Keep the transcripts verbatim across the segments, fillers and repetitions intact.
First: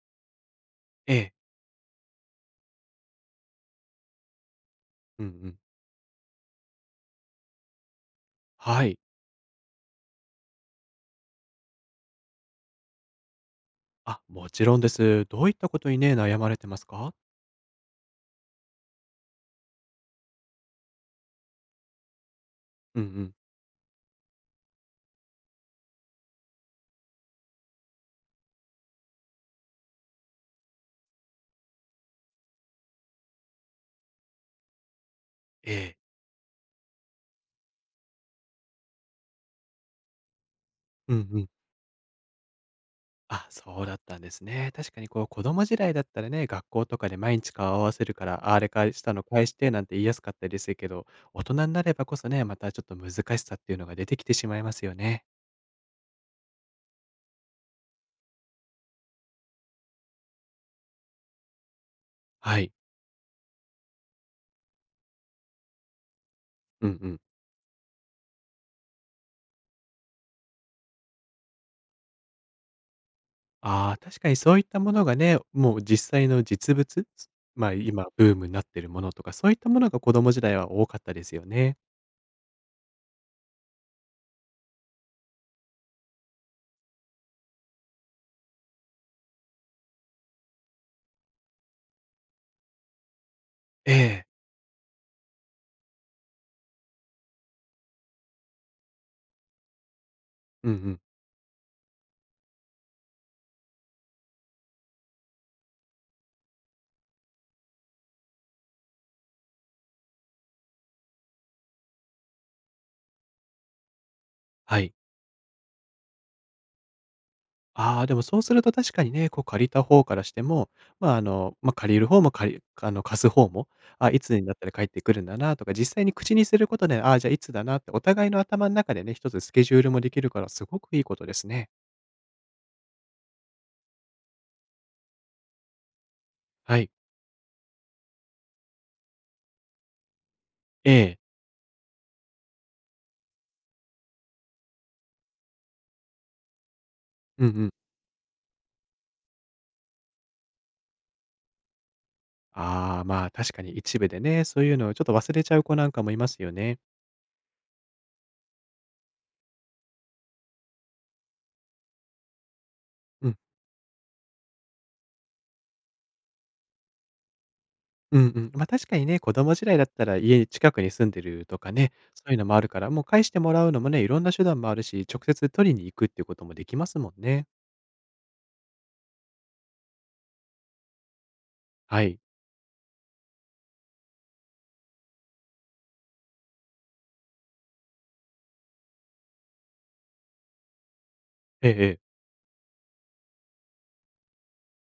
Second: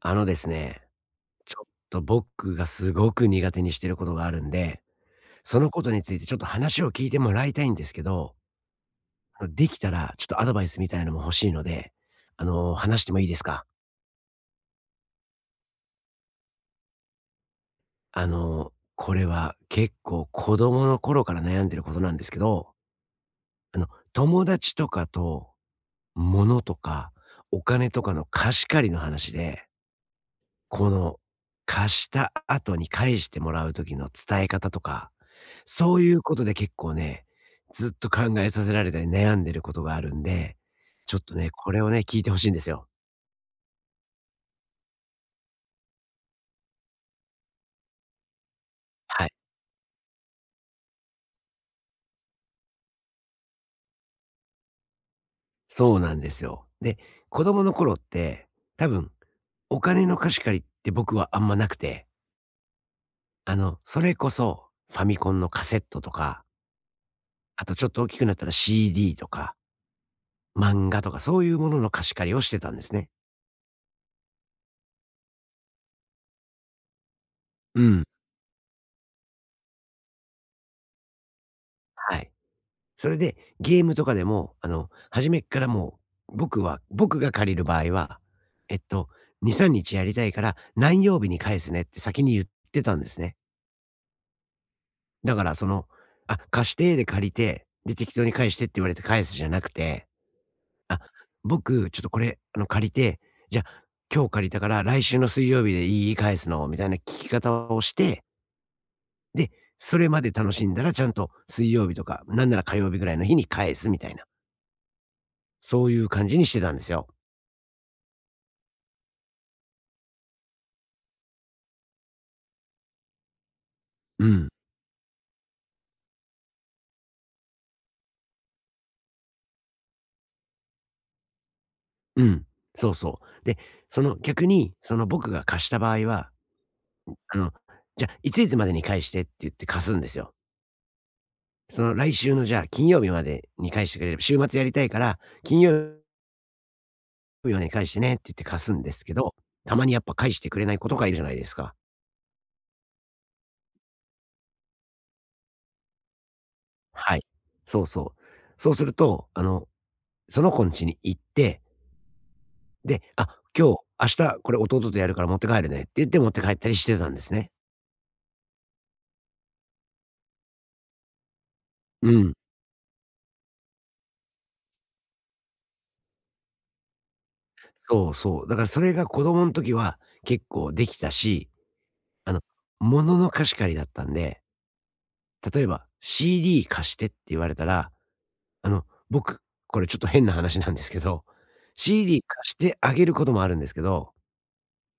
あのですね、ええ。ちょっと僕がすごく苦手にしてることがあるんで、うんうん。そのことについてちょっと話を聞いてもらいたいんですけど、はい。あのできたらちょっとアドバイスみたいのも欲しいので、あの、話してもいいですか？あ、もちろんです。どういったことにね、悩まれてますか？あの、これは結構子供の頃から悩んでることなんですけど、うんうん。あの、友達とかと物とかお金とかの貸し借りの話で、この貸した後に返してもらう時の伝え方とか、えそえ。ういうことで結構ね、ずっと考えさせられたり悩んでることがあるんで、うちょっんとうん。ね、これをね、聞いてほしいんですよ。あ、そうだったんですね。確かにこう子供時代だったらね、学校とかで毎日顔合わせるから、ああれ返したのはい。返してなんて言いやすかったりするけど、大人になればこそね、またちょっと難しさっていうのが出てきてしまいますよね。そうなんですよ。で、子供の頃って、多分、お金の貸し借りって僕はあんまなくて、はい。あの、それこそ、ファミコンのカセットとか、うんうん。あとちょっと大きくなったら シーディー とか、漫画とか、そういうものの貸し借りをしてたんですね。ああ、確かにそういったものがね、もう実際の実物、まあ、うん。今ブームになってるものとか、そういったものが子供時代は多かったですよね。はい。それで、ゲームとかでも、あの、初めっからもう、僕は僕が借りる場合は、えっと、に、みっかやりたいから、何曜日に返すねって先に言ってたんですね。ええ。だから、その、あ、貸してで借りて、で、適当に返してって言われて返すじゃなくて、うんうあ、ん。僕、ちょっとこれ、あの、借りて、じゃあ、今日借りたから来週の水曜日でいい返すのみたいな聞き方をして、で、それまで楽しんだらちゃんと水曜日とか、なんなら火曜日ぐらいの日に返すみたいな。はい。そういう感じにしてたんですよ。ああ、でもそうすると確かにね、こう借りた方からしても、まあ、あの、ま、借りる方も借りあの、貸す方も、あ、いうつにん。なったら帰ってくるんだなとか、実際に口にすることで、ああ、じゃあいつだなってお互いの頭の中でね、一つスケジュールもできるからすごくいいことですね。うん。そうそう。で、その逆に、その僕が貸した場合は、はい。あの、じゃ、あいついつまでに返してって言って貸すんですよ。ええ。その来週のじゃあ金曜日までに返してくれれば、週末やりたいから、金曜うんう日までにん。返してねって言って貸すんですけど、たまにやっぱ返してくれない子とかいるじゃないですか。ああ、まあ、確かに一部でね、そういうのをちょっと忘れちゃう子なんかもいますよね。はい。そうそう。そうすると、あの、その子ん家に行って、で、あ、うん。今日、明日これ弟とやるから持って帰るねって言って持って帰ったりしてたんですね。うんうん。ま、確かにね、子供時代だったら家近くに住んでるとかね、うそん。ういうのもあるから、もう返してもらうのもね、いろんな手段もあるし、直接取りに行くっていうこともできますもんね。そうそう。だからそれが子供の時は結構できたし、はい。あの、物の貸し借りだったんで、例えば「シーディー 貸して」って言われたら、あの、僕、これちょっと変な話なんですけど、ええええ。シーディー 貸してあげることもあるんですけど、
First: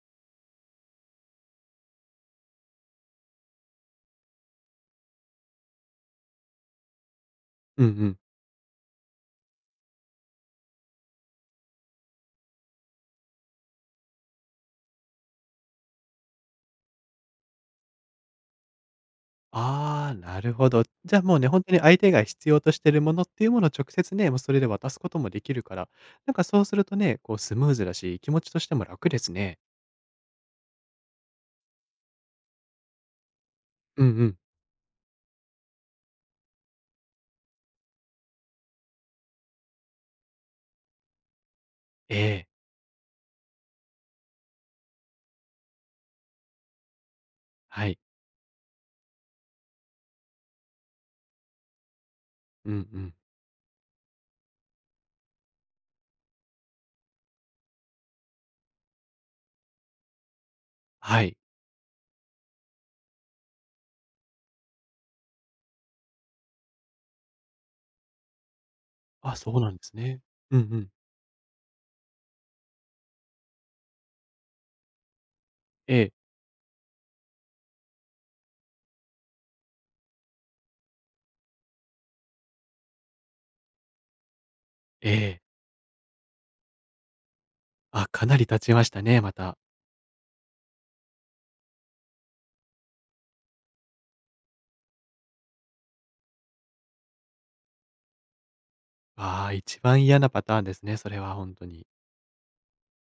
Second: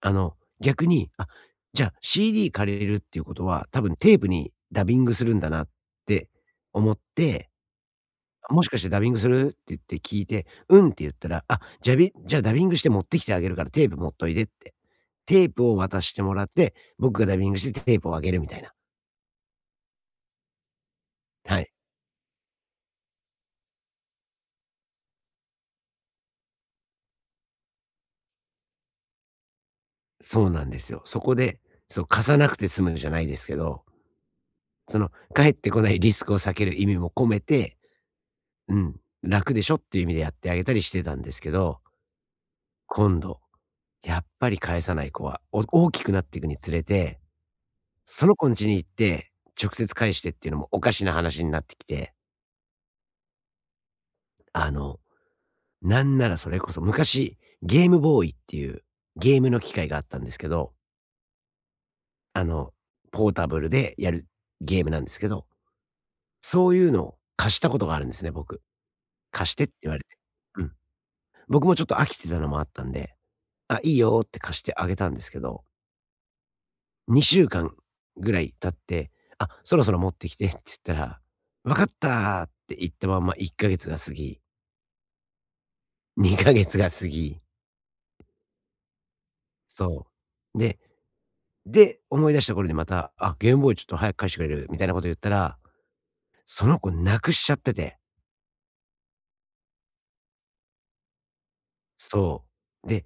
あの、逆に「あ、じゃあ シーディー 借りれるっていうことは、多分テープにダビングするんだな」って思ってうんうん。「もしかしてダビングする？」って言って聞いて「うん」って言ったら「あ、じゃびじゃあダビングして持ってきてあげるからテープ持っといで」って。テープを渡してもらって、僕がダビングしてテープをあげるみたいな。ああ、なるほど。じゃあもうね、は本い。当に相手が必要としてるものっていうものを直接ね、もうそれで渡すこともできるから、なんかそうするとね、こうスムーズだし、気持ちとしても楽ですね。そうなんですよ。そこで、そう、貸さなくて済むじゃないですけど、うんうん。その返ってこないリスクを避ける意味も込めて、うん、楽でしょっていう意味でやってあげたりしてたんですけど、ええ。今度、やっぱり返さない子は、お大きくなっていくにつれて、はい。その子ん家に行って、直接返してっていうのもおかしな話になってきて、うんうん。あの、なんならそれこそ昔、ゲームボーイっていうゲームの機械があったんですけど、はい。あの、ポータブルでやるゲームなんですけど、そういうのを貸したことがあるんですね、僕。あ、貸そしうてっなてんで言すわれて。ね。うんうん。うん。僕もちょっと飽きてたのもあったんで、あ、いいよって貸してあげたんですけど、ええ。にしゅうかんぐらい経って、あ、そろそろ持ってきてって言ったら、わかったって言ったまんまいっかげつが過ぎ、ええ。にかげつが過ぎ、あ、かなり経ちましたね、また。そう。でで、思い出した頃にまた、あ、ゲームボーイちょっと早く返してくれるみたいなこと言ったら、その子なくしちゃってて、ああ、一番嫌なパターンですね、それは本当に。そう。で、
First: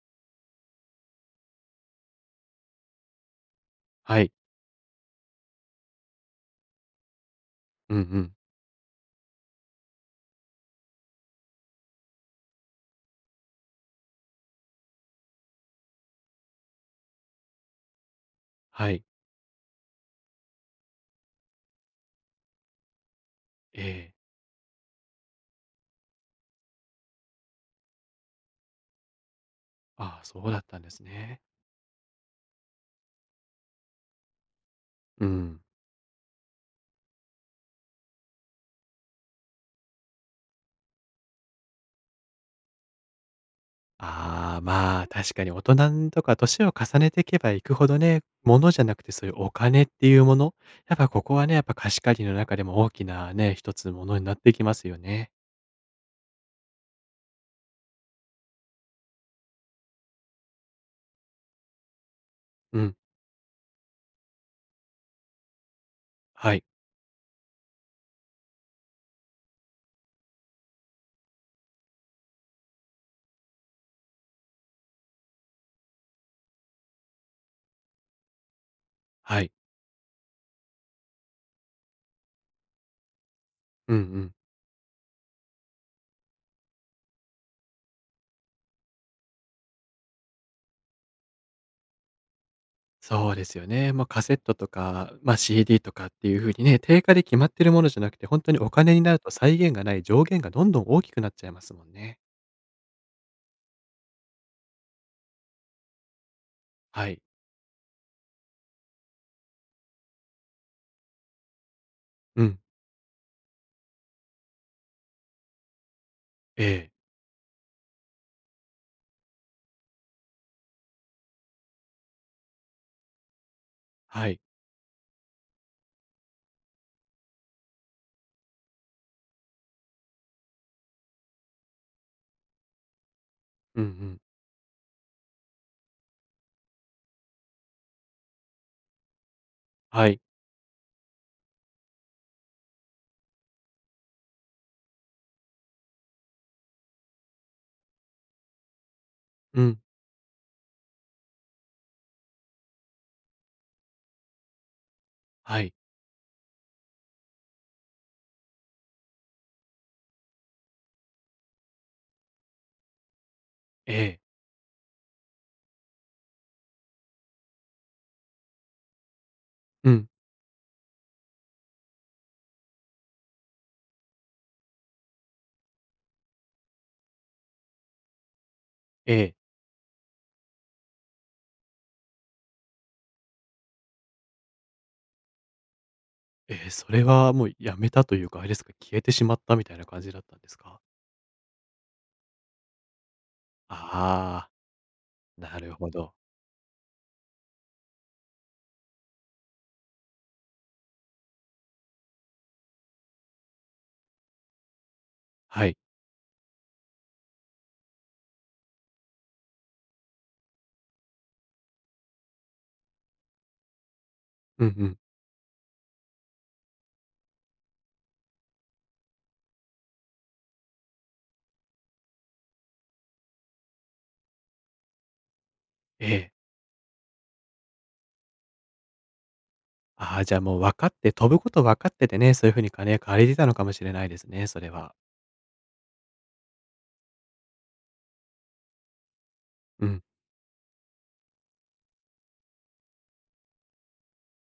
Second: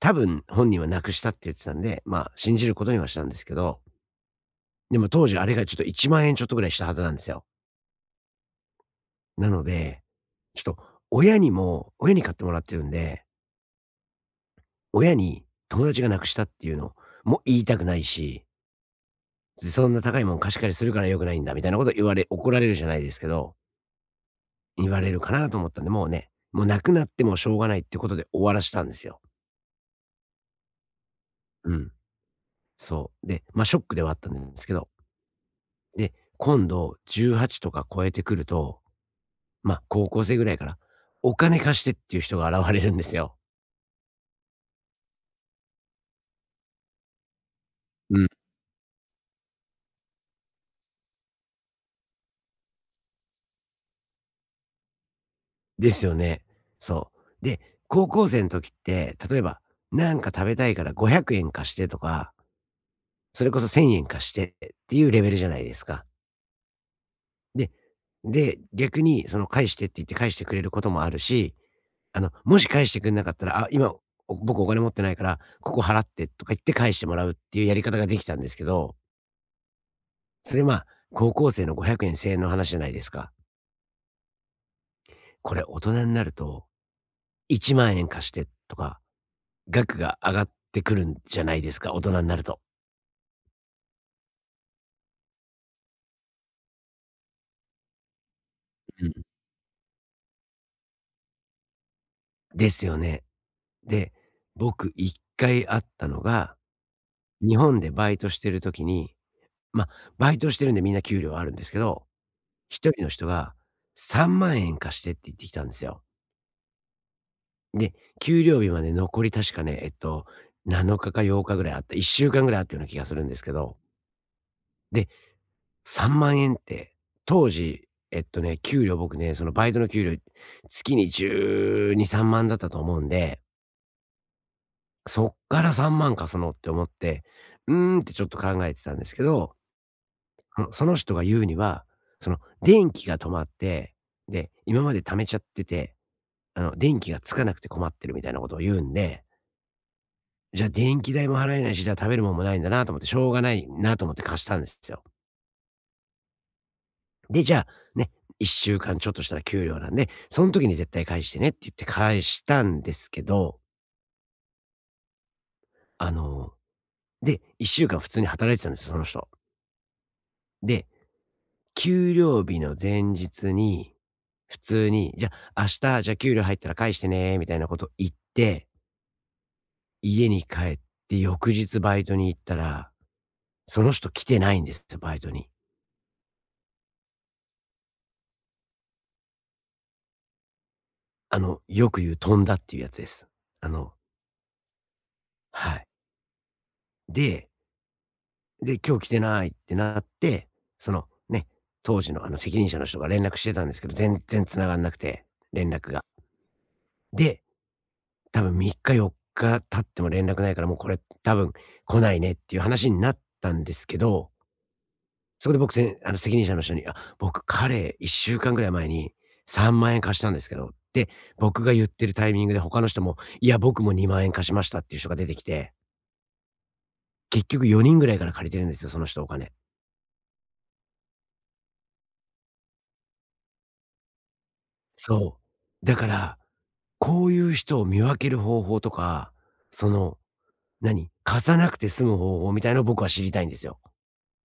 多分本人はなくしたって言ってたんで、まあ信じることにはしたんですけど、はい。でも当時あれがちょっといちまん円ちょっとぐらいしたはずなんですよ。うんうん。なので、ちょっと親にも、親に買ってもらってるんで、親に友達がなくしたっていうのも言いたくないし、はい。そんな高いもん貸し借りするから良くないんだみたいなこと言われ、怒られるじゃないですけど、ええ。言われるかなと思ったんで、もうね、もう無くなってもしょうがないってことで終わらしたんですよ。ああ、そうだったんですね。うん。そう。で、ま、ショックではあったんですけど、うん。で、今度じゅうはちとか超えてくると、ま、高校生ぐらいから、お金貸してっていう人が現れるんですよ。ああ、まあ、確かに大人とか年を重ねていけばいくほどうね、ん。物じゃなくてそういうお金っていうもの、やっぱここはね、やっぱ貸し借りの中でも大きなね、一つものになっていきますよね。ですよね。そう。で、高校生の時って、例えば、なんか食べたいからごひゃくえん貸してとか、うん。それこそせんえん貸してっていうレベルじゃないですか。はい。でで、逆にその返してって言って返してくれることもあるし、あの、もし返してくれなかったら、あ、今、お僕お金持ってないから、ここ払ってとか言って返してもらうっていうやり方ができたんですけど、はい。それまあ、高校生のごひゃくえんいち れいの話じゃないですか。うんうん。これ大人になると、いちまん円貸してとか、額が上がってくるんじゃないですか、大人になると。そうですよね。まあ、カセットとか、まあ、シーディー とかっていう風にね、定価で決まってるものじゃなくて、本当にお金にうん。なると再現がない上限がどんどん大きくなっちゃいますもんね。ですよね。で、僕いっかいあったのが、はい。日本でバイトしてる時に、まあ、バイトしてるんでみんな給料あるんですけど、うん。一人の人がさんまん円貸してって言ってきたんですよ。ええ。で、給料日まで残り確かね、えっと、なのかかようかぐらいあった、いっしゅうかんぐらいあったような気がするんですけど、はい。で、さんまん円って、当時、えっとね、給料僕ね、そのバイトの給料、月にじゅうに、さんまんだったと思うんで、うんうん。そっからさんまんかそのって思って、うーんってちょっと考えてたんですけど、はい。あのその人が言うには、その電気が止まって、で、今まで貯めちゃってて、あの、電気がつかなくて困ってるみたいなことを言うんで、うん。じゃあ電気代も払えないし、じゃあ食べるもんもないんだなと思って、しょうがないなと思って貸したんですよ。はい。で、じゃあね、いっしゅうかんちょっとしたら給料なんで、その時に絶対返してねって言って返したんですけど、ええ。あの、で、いっしゅうかん普通に働いてたんですよ、その人。うん。で、給料日の前日に、普通に、じゃ、あ明日、じゃ、あ給料入ったら返してね、みたいなこと言って、ええ。家に帰って翌日バイトに行ったら、その人来てないんですよ、バイトに。ええ、それはもうやめたというか、あれですか、消えてしまったみたいな感じだったんですか？あの、よく言う飛んだっていうやつです。あの、ああー、なるはい。ほど。で、で、今日来てないってなって、そのね、当時のあの責任者の人が連絡してたんですけど、全然繋がんなくて、は連い。絡が。で多分みっかよっか経っても連絡ないから、もうこれ多分来ないねっていう話になったんですけど、うんうん。そこで僕せんあの、責任者の人に、あ、僕彼いっしゅうかんぐらい前にさんまん円貸したんですけどで僕が言ってるタイミングで他の人も、いや、僕もにまん円貸しましたっていう人が出てきて、ええ。結局よにんぐらいから借りてるんですよ、その人お金。ああ、じゃあもう分かって飛ぶこと分かっててね、そういう風に金借りてたのかもしれないですね、それは。そう。だから、こういう人を見分ける方法とか、うそん。の、何、貸さなくて済む方法みたいのを僕は知りたいんですよ。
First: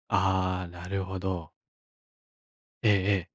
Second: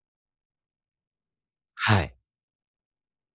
ああ、なるほど。はい。ええええ。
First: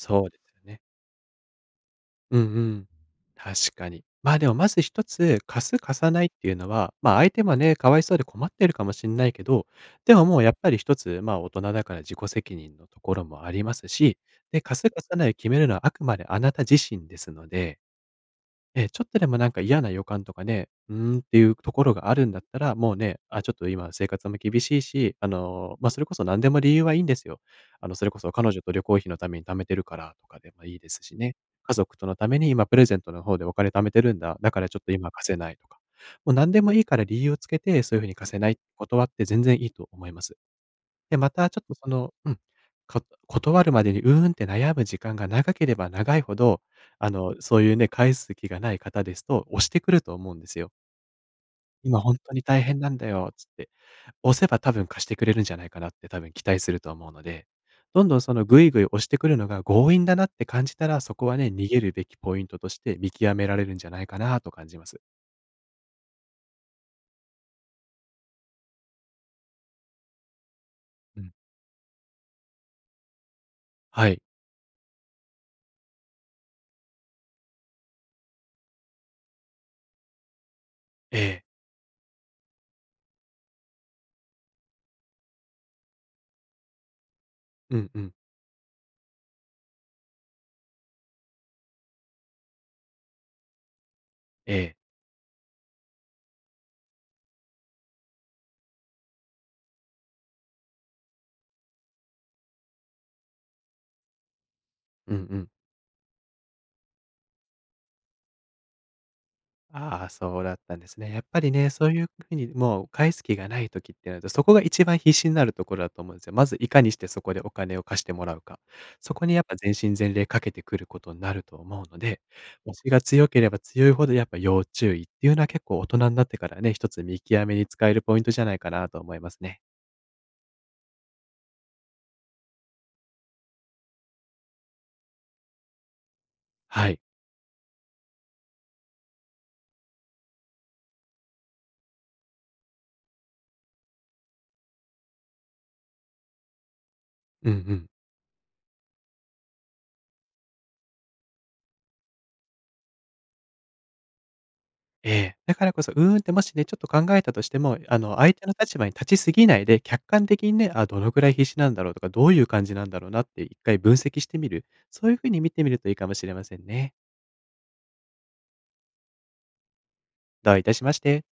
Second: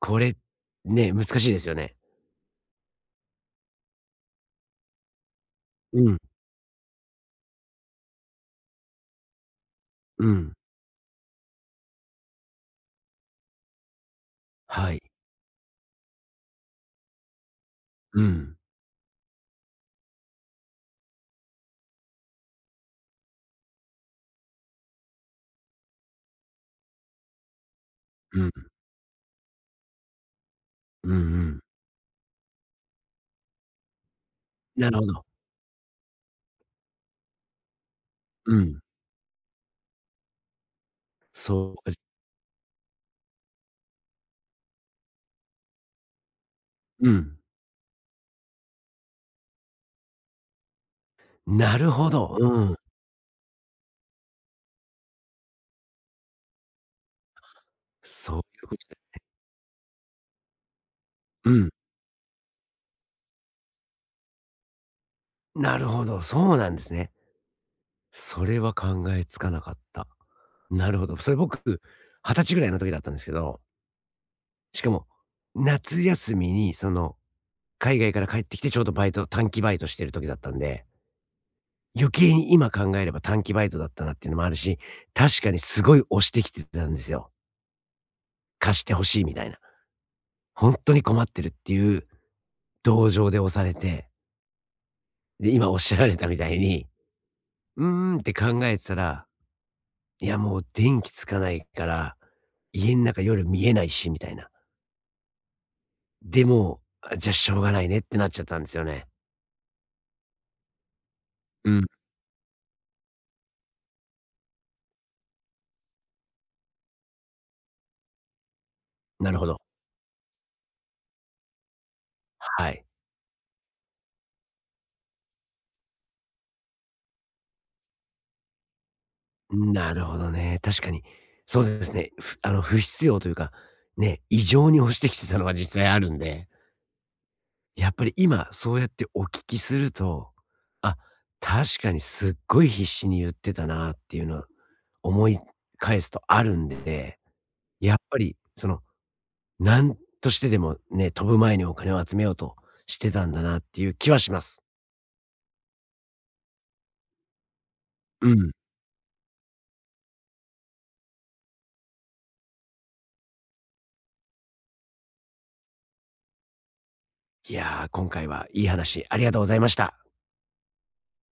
こうれ、ですよね。ね、難しいですよね。うんうん。確かに。まあ、でもまず一つ、貸す貸うさん、ないっていうのは、まあ、相手はね、かわいそうで困ってるかもしんないけど、でもうもうやん、っぱり一つ、まあ、大人だから自己責任のところもありますし、で、貸すはい。貸さないを決めるのはあくまであなた自身ですのでうん、ええ、ちょっとでもなんか嫌な予感とかね、うーんっていうところがあるんだったら、もうね、あ、ちょっと今生活も厳しいし、あの、まあ、それこそ何でも理由はいいんですよ。あの、それこそう彼ん、女と旅行費のために貯めてるからとかでもいいですうんうしね。ん。家族とのために今プレゼントの方でお金貯めてるんだ、だからちょっなとるほ今ど。貸せないとか。もう何でもいいから理由をつけて、そういう風に貸せなうい、ん。断って全然いいと思います。で、またちょっそとそう、のうん、か断るまでに、うーんって悩む時間が長ければ長いほど、うあの、ん。そういうね、返す気がない方ですと、押してくると思うんですよ。なる今ほほんとど、にう大ん。変なんだよつって、押せば多分貸してくれるんじゃないかなって多分期待すると思うので、どんどんそそういのぐういこぐいとで、押してくるのが強引だなって感じたら、そこはね、う逃ん。げるべきポイントとして見極められるんじゃないかなと感じます。なるほど、そうなんですね。それは考えつかなかった。なるほど。うそん。れ僕、はたちぐらいの時だったんですけど、はい。しかも、夏休みにその、海外から帰ってきてちょうどバイト短期バイトしてる時だったんでええ。余計に今考えれば短期バイトだったなっていうのもあるし、確かにすごい押してきてたんですよ。うんうん。貸してほしいみたいな。本当に困ってるっていう同情で押されて、ええ。で、今おっしゃられたみたいに、うーんって考えてたら、いやもう電気つかないから、家ん中夜見えないしみたいな。うんうん。で、もあ、じゃ、あしょうがないねってなっちゃったんですよね。ああ、そうだったんですね。やっぱりね、うん、そういう風にもう返す気がない時ってなると、そこが一番必死になるところだと思うんですよ。まずいかにしてそこでお金を貸してもらうか。そこなにるやっほぱど。全身全霊かけてくることになると思うので、は推い。しが強ければ強いほどやっぱ要注意っていうのは結構大人になってからね、一つ見極めに使えるポイントじゃないかなと思いますね。なるほどね。確かに。そうですね。ふあの、不必要というか、ね、異常に押してきてたのは実際あるんで、はい。やっぱり今そうやってお聞きすると、あ、確かにすっごい必死に言ってたなっていうのは思い返すとあるんで、うんうん。やっぱりその、なんとしてでもね、飛ぶ前にお金を集めようとしてたんだなっていう気はします。ええ、だからこそ、うーんってもしね、ちょっと考えたとしても、あの、う相手ん。の立場に立ちすぎないで、客観的にね、あ、どのくらい必死なんだろうとか、どういう感じなんだろうなって一回分析してみる。そういう風に見てみるといいかもしれませんね。いやー、今回はいい話ありがとうございました。どういたしまして。